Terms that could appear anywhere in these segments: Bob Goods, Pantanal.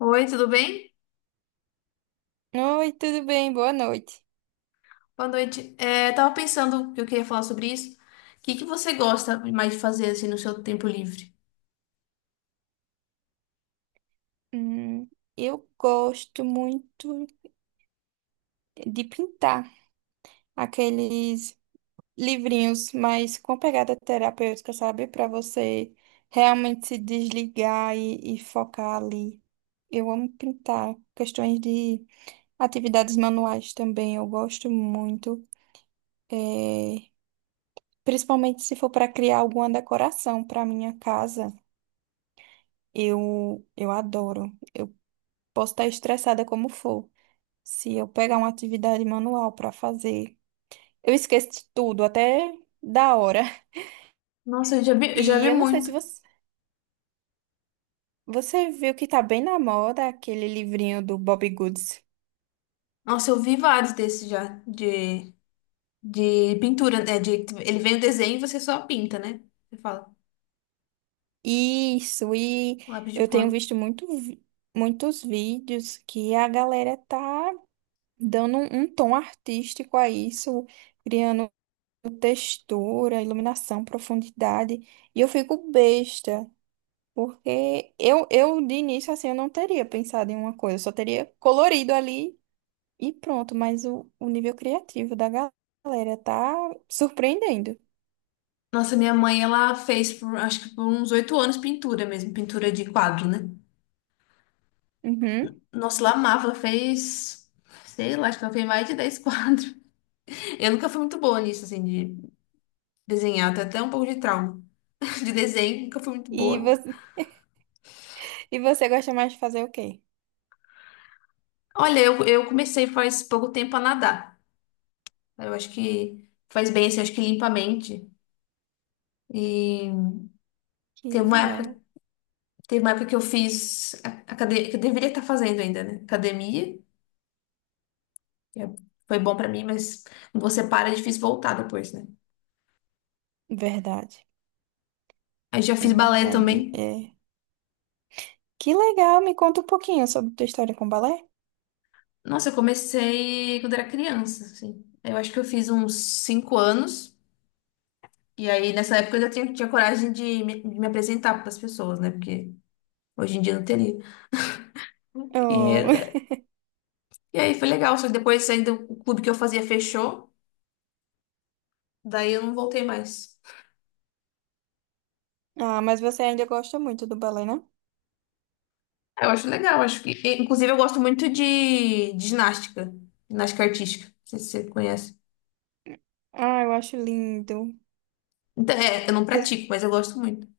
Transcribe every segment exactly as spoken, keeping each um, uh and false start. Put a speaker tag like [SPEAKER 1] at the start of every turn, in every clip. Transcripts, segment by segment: [SPEAKER 1] Oi, tudo bem?
[SPEAKER 2] Oi, tudo bem? Boa noite.
[SPEAKER 1] Boa noite. É, tava pensando que eu queria falar sobre isso. O que que você gosta mais de fazer assim no seu tempo livre?
[SPEAKER 2] Hum, eu gosto muito de pintar aqueles livrinhos, mas com pegada terapêutica, sabe? Para você realmente se desligar e, e focar ali. Eu amo pintar. Questões de atividades manuais também, eu gosto muito. É, principalmente se for para criar alguma decoração para minha casa, eu, eu adoro. Eu posso estar estressada como for. Se eu pegar uma atividade manual para fazer, eu esqueço de tudo, até da hora.
[SPEAKER 1] Nossa, eu já vi, eu já
[SPEAKER 2] E
[SPEAKER 1] vi
[SPEAKER 2] eu não sei se
[SPEAKER 1] muito.
[SPEAKER 2] você, você viu que tá bem na moda aquele livrinho do Bob Goods.
[SPEAKER 1] Nossa, eu vi vários desses já de, de pintura, né? De, ele vem o desenho e você só pinta, né? Você fala,
[SPEAKER 2] Isso, e
[SPEAKER 1] lápis de
[SPEAKER 2] eu tenho
[SPEAKER 1] cor.
[SPEAKER 2] visto muito, vi- muitos vídeos que a galera tá dando um, um tom artístico a isso, criando textura, iluminação, profundidade. E eu fico besta. Porque eu, eu de início, assim, eu não teria pensado em uma coisa, eu só teria colorido ali e pronto, mas o, o nível criativo da ga- galera tá surpreendendo.
[SPEAKER 1] Nossa, minha mãe, ela fez por, acho que por uns oito anos pintura mesmo, pintura de quadro, né?
[SPEAKER 2] Uhum.
[SPEAKER 1] Nossa, ela amava, ela fez, sei lá, acho que ela fez mais de dez quadros. Eu nunca fui muito boa nisso, assim, de desenhar, até até um pouco de trauma de desenho, nunca fui muito
[SPEAKER 2] E
[SPEAKER 1] boa.
[SPEAKER 2] você, e você gosta mais de fazer o quê?
[SPEAKER 1] Olha, eu, eu comecei faz pouco tempo a nadar. Eu acho que faz bem, assim, eu acho que limpa a mente. E
[SPEAKER 2] Que
[SPEAKER 1] teve uma
[SPEAKER 2] legal.
[SPEAKER 1] época, teve uma época que eu fiz academia, que eu deveria estar fazendo ainda, né? Academia, que é- foi bom pra mim, mas quando você para, é difícil voltar depois, né?
[SPEAKER 2] Verdade,
[SPEAKER 1] Aí já
[SPEAKER 2] é
[SPEAKER 1] fiz balé
[SPEAKER 2] verdade.
[SPEAKER 1] também.
[SPEAKER 2] É. Que legal, me conta um pouquinho sobre tua história com o balé.
[SPEAKER 1] Nossa, eu comecei quando era criança, assim. Eu acho que eu fiz uns cinco anos. E aí, nessa época, eu já tinha, tinha coragem de me, de me apresentar para as pessoas, né? Porque hoje em dia eu não teria.
[SPEAKER 2] Oh.
[SPEAKER 1] E, e aí foi legal, só que depois ainda o clube que eu fazia fechou, daí eu não voltei mais.
[SPEAKER 2] Ah, mas você ainda gosta muito do balé, né?
[SPEAKER 1] Eu acho legal, acho que. e, Inclusive, eu gosto muito de, de ginástica, ginástica artística. Não sei se você conhece.
[SPEAKER 2] Ah, eu acho lindo.
[SPEAKER 1] Então, é, eu não pratico, mas eu gosto muito de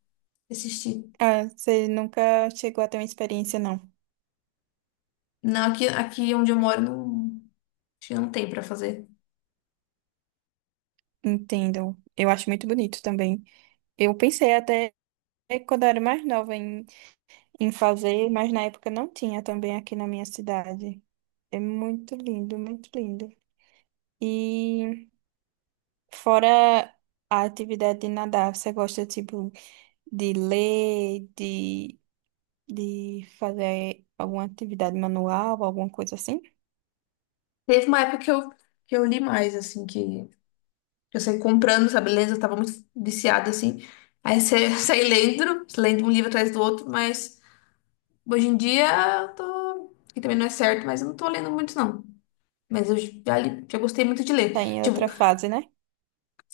[SPEAKER 1] assistir.
[SPEAKER 2] Ah, você nunca chegou a ter uma experiência, não.
[SPEAKER 1] Não, aqui, aqui onde eu moro não, acho que não tem pra fazer.
[SPEAKER 2] Entendo. Eu acho muito bonito também. Eu pensei até quando eu era mais nova em, em fazer, mas na época não tinha também aqui na minha cidade. É muito lindo, muito lindo. E fora a atividade de nadar, você gosta tipo de ler, de de fazer alguma atividade manual, alguma coisa assim?
[SPEAKER 1] Teve uma época que eu, que eu li mais, assim, que, que eu saí comprando, sabe, lendo, eu tava muito viciada, assim. Aí você saí lendo, lendo um livro atrás do outro, mas. Hoje em dia, eu tô, que também não é certo, mas eu não tô lendo muito, não. Mas eu já, li- já gostei muito de ler.
[SPEAKER 2] Tá em
[SPEAKER 1] Tipo,
[SPEAKER 2] outra fase, né?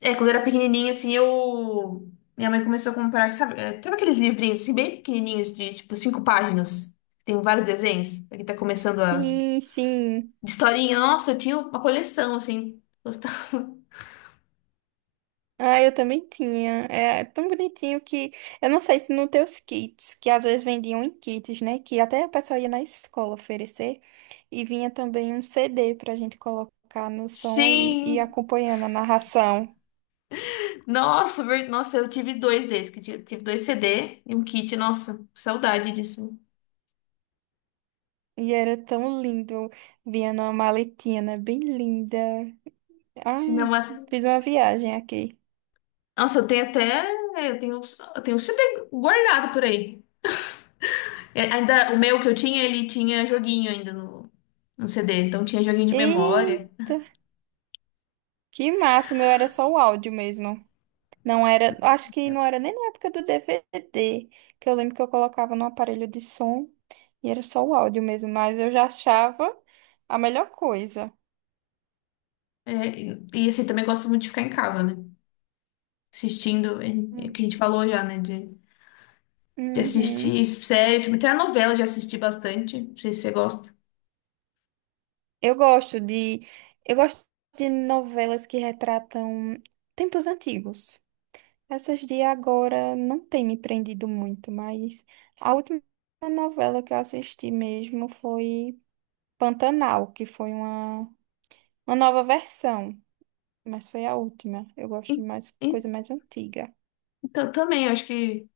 [SPEAKER 1] é, quando eu era pequenininha, assim, eu. Minha mãe começou a comprar, sabe? É, sabe aqueles livrinhos, assim, bem pequenininhos, de, tipo, cinco páginas? Tem vários desenhos. Pra quem tá começando a.
[SPEAKER 2] Sim, sim.
[SPEAKER 1] De historinha. Nossa, eu tinha uma coleção, assim. Gostava.
[SPEAKER 2] Ah, eu também tinha. É é tão bonitinho que. Eu não sei se no teus kits, que às vezes vendiam em kits, né? Que até a pessoa ia na escola oferecer. E vinha também um C D pra gente colocar no som e e ir
[SPEAKER 1] Sim!
[SPEAKER 2] acompanhando a narração.
[SPEAKER 1] Nossa, ver- nossa, eu tive dois desses. Que eu Tive tive dois C D e um kit. Nossa, saudade disso.
[SPEAKER 2] E era tão lindo. Vinha numa maletinha, né? Bem linda. Ai,
[SPEAKER 1] Cinema.
[SPEAKER 2] fiz uma viagem aqui.
[SPEAKER 1] Nossa, eu tenho até. Eu tenho, eu tenho um sempre guardado por aí. É, ainda, o meu que eu tinha, ele tinha joguinho ainda no, no C D, então tinha joguinho de memória.
[SPEAKER 2] Eita, que massa! O meu era só o áudio mesmo. Não era,
[SPEAKER 1] Nossa,
[SPEAKER 2] acho que
[SPEAKER 1] é.
[SPEAKER 2] não era nem na época do D V D, que eu lembro que eu colocava no aparelho de som e era só o áudio mesmo, mas eu já achava a melhor coisa.
[SPEAKER 1] É, e, e assim, também gosto muito de ficar em casa, né? Assistindo, é, é que a gente
[SPEAKER 2] Hum.
[SPEAKER 1] falou já, né? De, de
[SPEAKER 2] Uhum.
[SPEAKER 1] assistir série, filme, até a novela eu já assisti bastante. Não sei se você gosta.
[SPEAKER 2] Eu gosto de, eu gosto de novelas que retratam tempos antigos. Essas de agora não tem me prendido muito, mas a última novela que eu assisti mesmo foi Pantanal, que foi uma, uma nova versão. Mas foi a última. Eu
[SPEAKER 1] E-
[SPEAKER 2] gosto de mais
[SPEAKER 1] e-
[SPEAKER 2] coisa mais antiga.
[SPEAKER 1] Então, também, acho que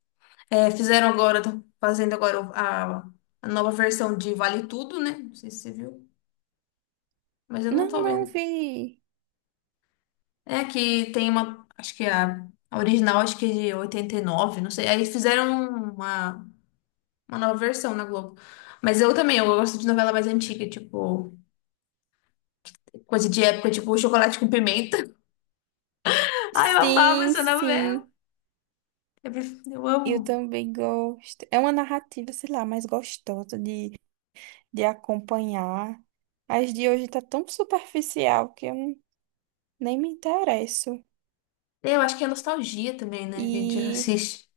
[SPEAKER 1] é, fizeram agora, estão fazendo agora a, a nova versão de Vale Tudo, né? Não sei se você viu, mas eu não
[SPEAKER 2] Não,
[SPEAKER 1] tô
[SPEAKER 2] não
[SPEAKER 1] vendo.
[SPEAKER 2] vi.
[SPEAKER 1] É que tem uma, acho que a, a original acho que é de oitenta e nove não sei. Aí fizeram uma, uma nova versão na Globo. Mas eu também, eu gosto de novela mais antiga, tipo, coisa de época, tipo Chocolate com Pimenta. Ai, eu amava
[SPEAKER 2] Sim,
[SPEAKER 1] essa novela.
[SPEAKER 2] sim.
[SPEAKER 1] Eu, pref- eu
[SPEAKER 2] Eu
[SPEAKER 1] amo.
[SPEAKER 2] também gosto. É uma narrativa, sei lá, mais gostosa de, de acompanhar. As de hoje tá tão superficial que eu não- nem me interesso.
[SPEAKER 1] É, eu acho que é nostalgia também, né, que a gente
[SPEAKER 2] E
[SPEAKER 1] assiste.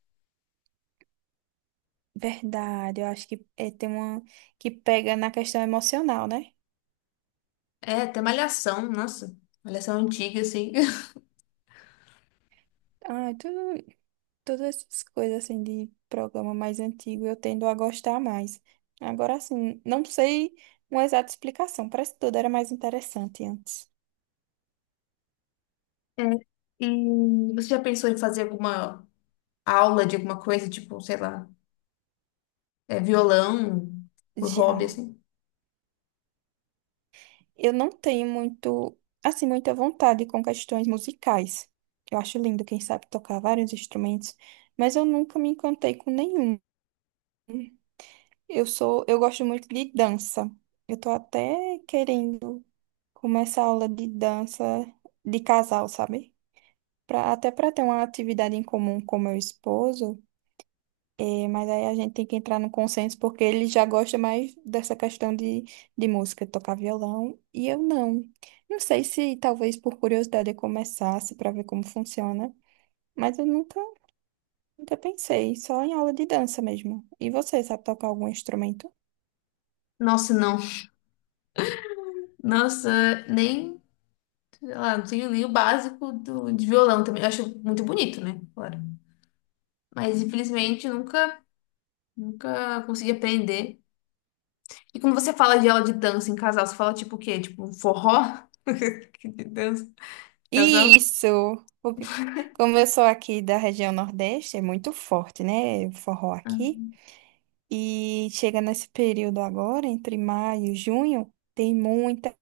[SPEAKER 2] verdade, eu acho que é, tem uma que pega na questão emocional, né?
[SPEAKER 1] É, até Malhação, nossa. Malhação antiga, assim.
[SPEAKER 2] Ai, tu. Todas essas coisas assim de programa mais antigo, eu tendo a gostar mais. Agora assim, não sei uma exata explicação, parece que tudo era mais interessante antes.
[SPEAKER 1] É, e você já pensou em fazer alguma aula de alguma coisa, tipo, sei lá, é, violão por hobby,
[SPEAKER 2] Já
[SPEAKER 1] assim?
[SPEAKER 2] eu não tenho muito, assim, muita vontade com questões musicais. Eu acho lindo, quem sabe tocar vários instrumentos, mas eu nunca me encantei com nenhum. Eu sou, eu gosto muito de dança. Eu tô até querendo começar aula de dança de casal, sabe? Pra- até para ter uma atividade em comum com meu esposo, é, mas aí a gente tem que entrar no consenso porque ele já gosta mais dessa questão de, de música, de tocar violão, e eu não. Não sei se talvez por curiosidade eu começasse para ver como funciona, mas eu nunca, nunca pensei, só em aula de dança mesmo. E você, sabe tocar algum instrumento?
[SPEAKER 1] Nossa, não. Nossa, nem, sei lá, não tenho nem o básico do, de violão também. Eu acho muito bonito, né? Claro. Mas infelizmente eu nunca, nunca consegui aprender. E quando você fala de aula de dança em casal, você fala tipo o quê? Tipo forró? Que de dança, de casal?
[SPEAKER 2] Isso! Porque como eu sou aqui da região Nordeste, é muito forte, né? O forró
[SPEAKER 1] Ah.
[SPEAKER 2] aqui. E chega nesse período agora, entre maio e junho, tem muita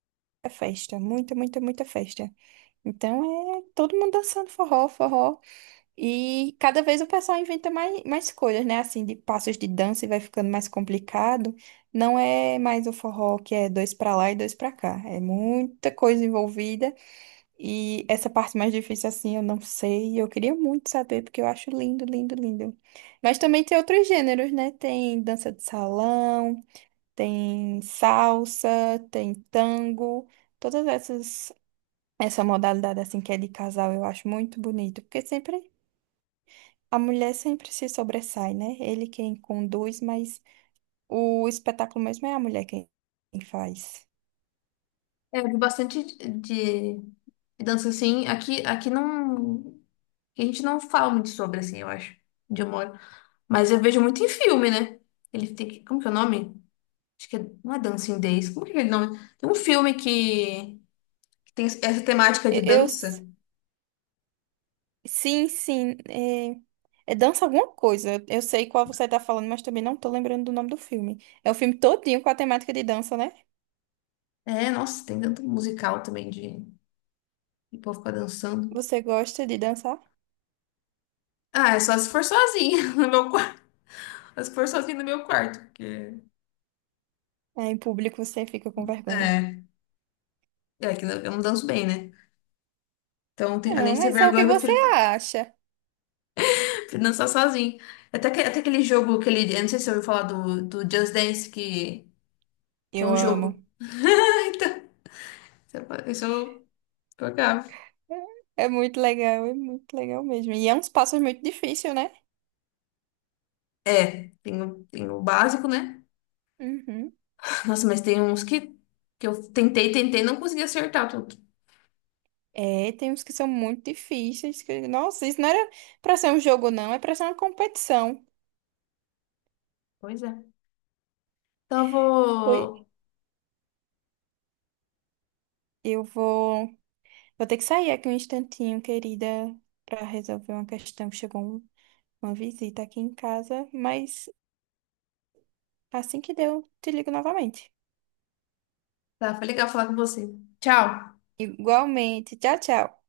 [SPEAKER 2] festa, muita, muita, muita festa. Então é todo mundo dançando forró, forró. E cada vez o pessoal inventa mais, mais coisas, né? Assim, de passos de dança e vai ficando mais complicado. Não é mais o forró que é dois pra lá e dois pra cá. É muita coisa envolvida. E essa parte mais difícil, assim, eu não sei. Eu queria muito saber, porque eu acho lindo, lindo, lindo. Mas também tem outros gêneros, né? Tem dança de salão, tem salsa, tem tango. Todas essas, essa modalidade, assim, que é de casal, eu acho muito bonito. Porque sempre, a mulher sempre se sobressai, né? Ele quem conduz, mas o espetáculo mesmo é a mulher quem quem faz.
[SPEAKER 1] É, eu vi bastante de, de dança assim. Aqui, aqui não. aqui A gente não fala muito sobre, assim, eu acho, onde eu moro. Mas eu vejo muito em filme, né? Ele tem que. Como que é o nome? Acho que é, não é Dancing Days. Como que é aquele nome? Tem um filme que, que tem essa temática de
[SPEAKER 2] E- Eu
[SPEAKER 1] dança.
[SPEAKER 2] Sim, sim. É, é Dança Alguma Coisa. Eu sei qual você tá falando, mas também não tô lembrando do nome do filme. É o filme todinho com a temática de dança, né?
[SPEAKER 1] É, nossa, tem tanto musical também de, de povo ficar dançando.
[SPEAKER 2] Você gosta de dançar?
[SPEAKER 1] Ah, é só se for sozinha no meu quarto. Mas se for sozinha no meu quarto, porque.
[SPEAKER 2] Ah, em público você fica com vergonha.
[SPEAKER 1] É, é que eu não danço bem, né? Então, tem- além
[SPEAKER 2] Não,
[SPEAKER 1] de ter
[SPEAKER 2] mas é o
[SPEAKER 1] vergonha,
[SPEAKER 2] que
[SPEAKER 1] eu
[SPEAKER 2] você
[SPEAKER 1] prefiro,
[SPEAKER 2] acha.
[SPEAKER 1] prefiro dançar sozinha. Até, que, até aquele jogo, aquele, eu não sei se você ouviu falar do, do Just Dance, que, que é
[SPEAKER 2] Eu
[SPEAKER 1] um
[SPEAKER 2] amo.
[SPEAKER 1] jogo. Então, isso eu jogava.
[SPEAKER 2] É muito legal, é muito legal mesmo. E é uns passos muito difícil, né?
[SPEAKER 1] É, tem o, tem o básico, né?
[SPEAKER 2] Uhum.
[SPEAKER 1] Nossa, mas tem uns que, que eu tentei, tentei, não consegui acertar tudo.
[SPEAKER 2] É, tem uns que são muito difíceis. Que- Nossa, isso não era pra ser um jogo, não. É pra ser uma competição.
[SPEAKER 1] Pois é. Então eu
[SPEAKER 2] Foi.
[SPEAKER 1] vou.
[SPEAKER 2] Eu vou. Vou ter que sair aqui um instantinho, querida, para resolver uma questão. Chegou um- uma visita aqui em casa, mas assim que deu, te ligo novamente.
[SPEAKER 1] Tá, foi legal falar com você. Tchau.
[SPEAKER 2] Igualmente. Tchau, tchau.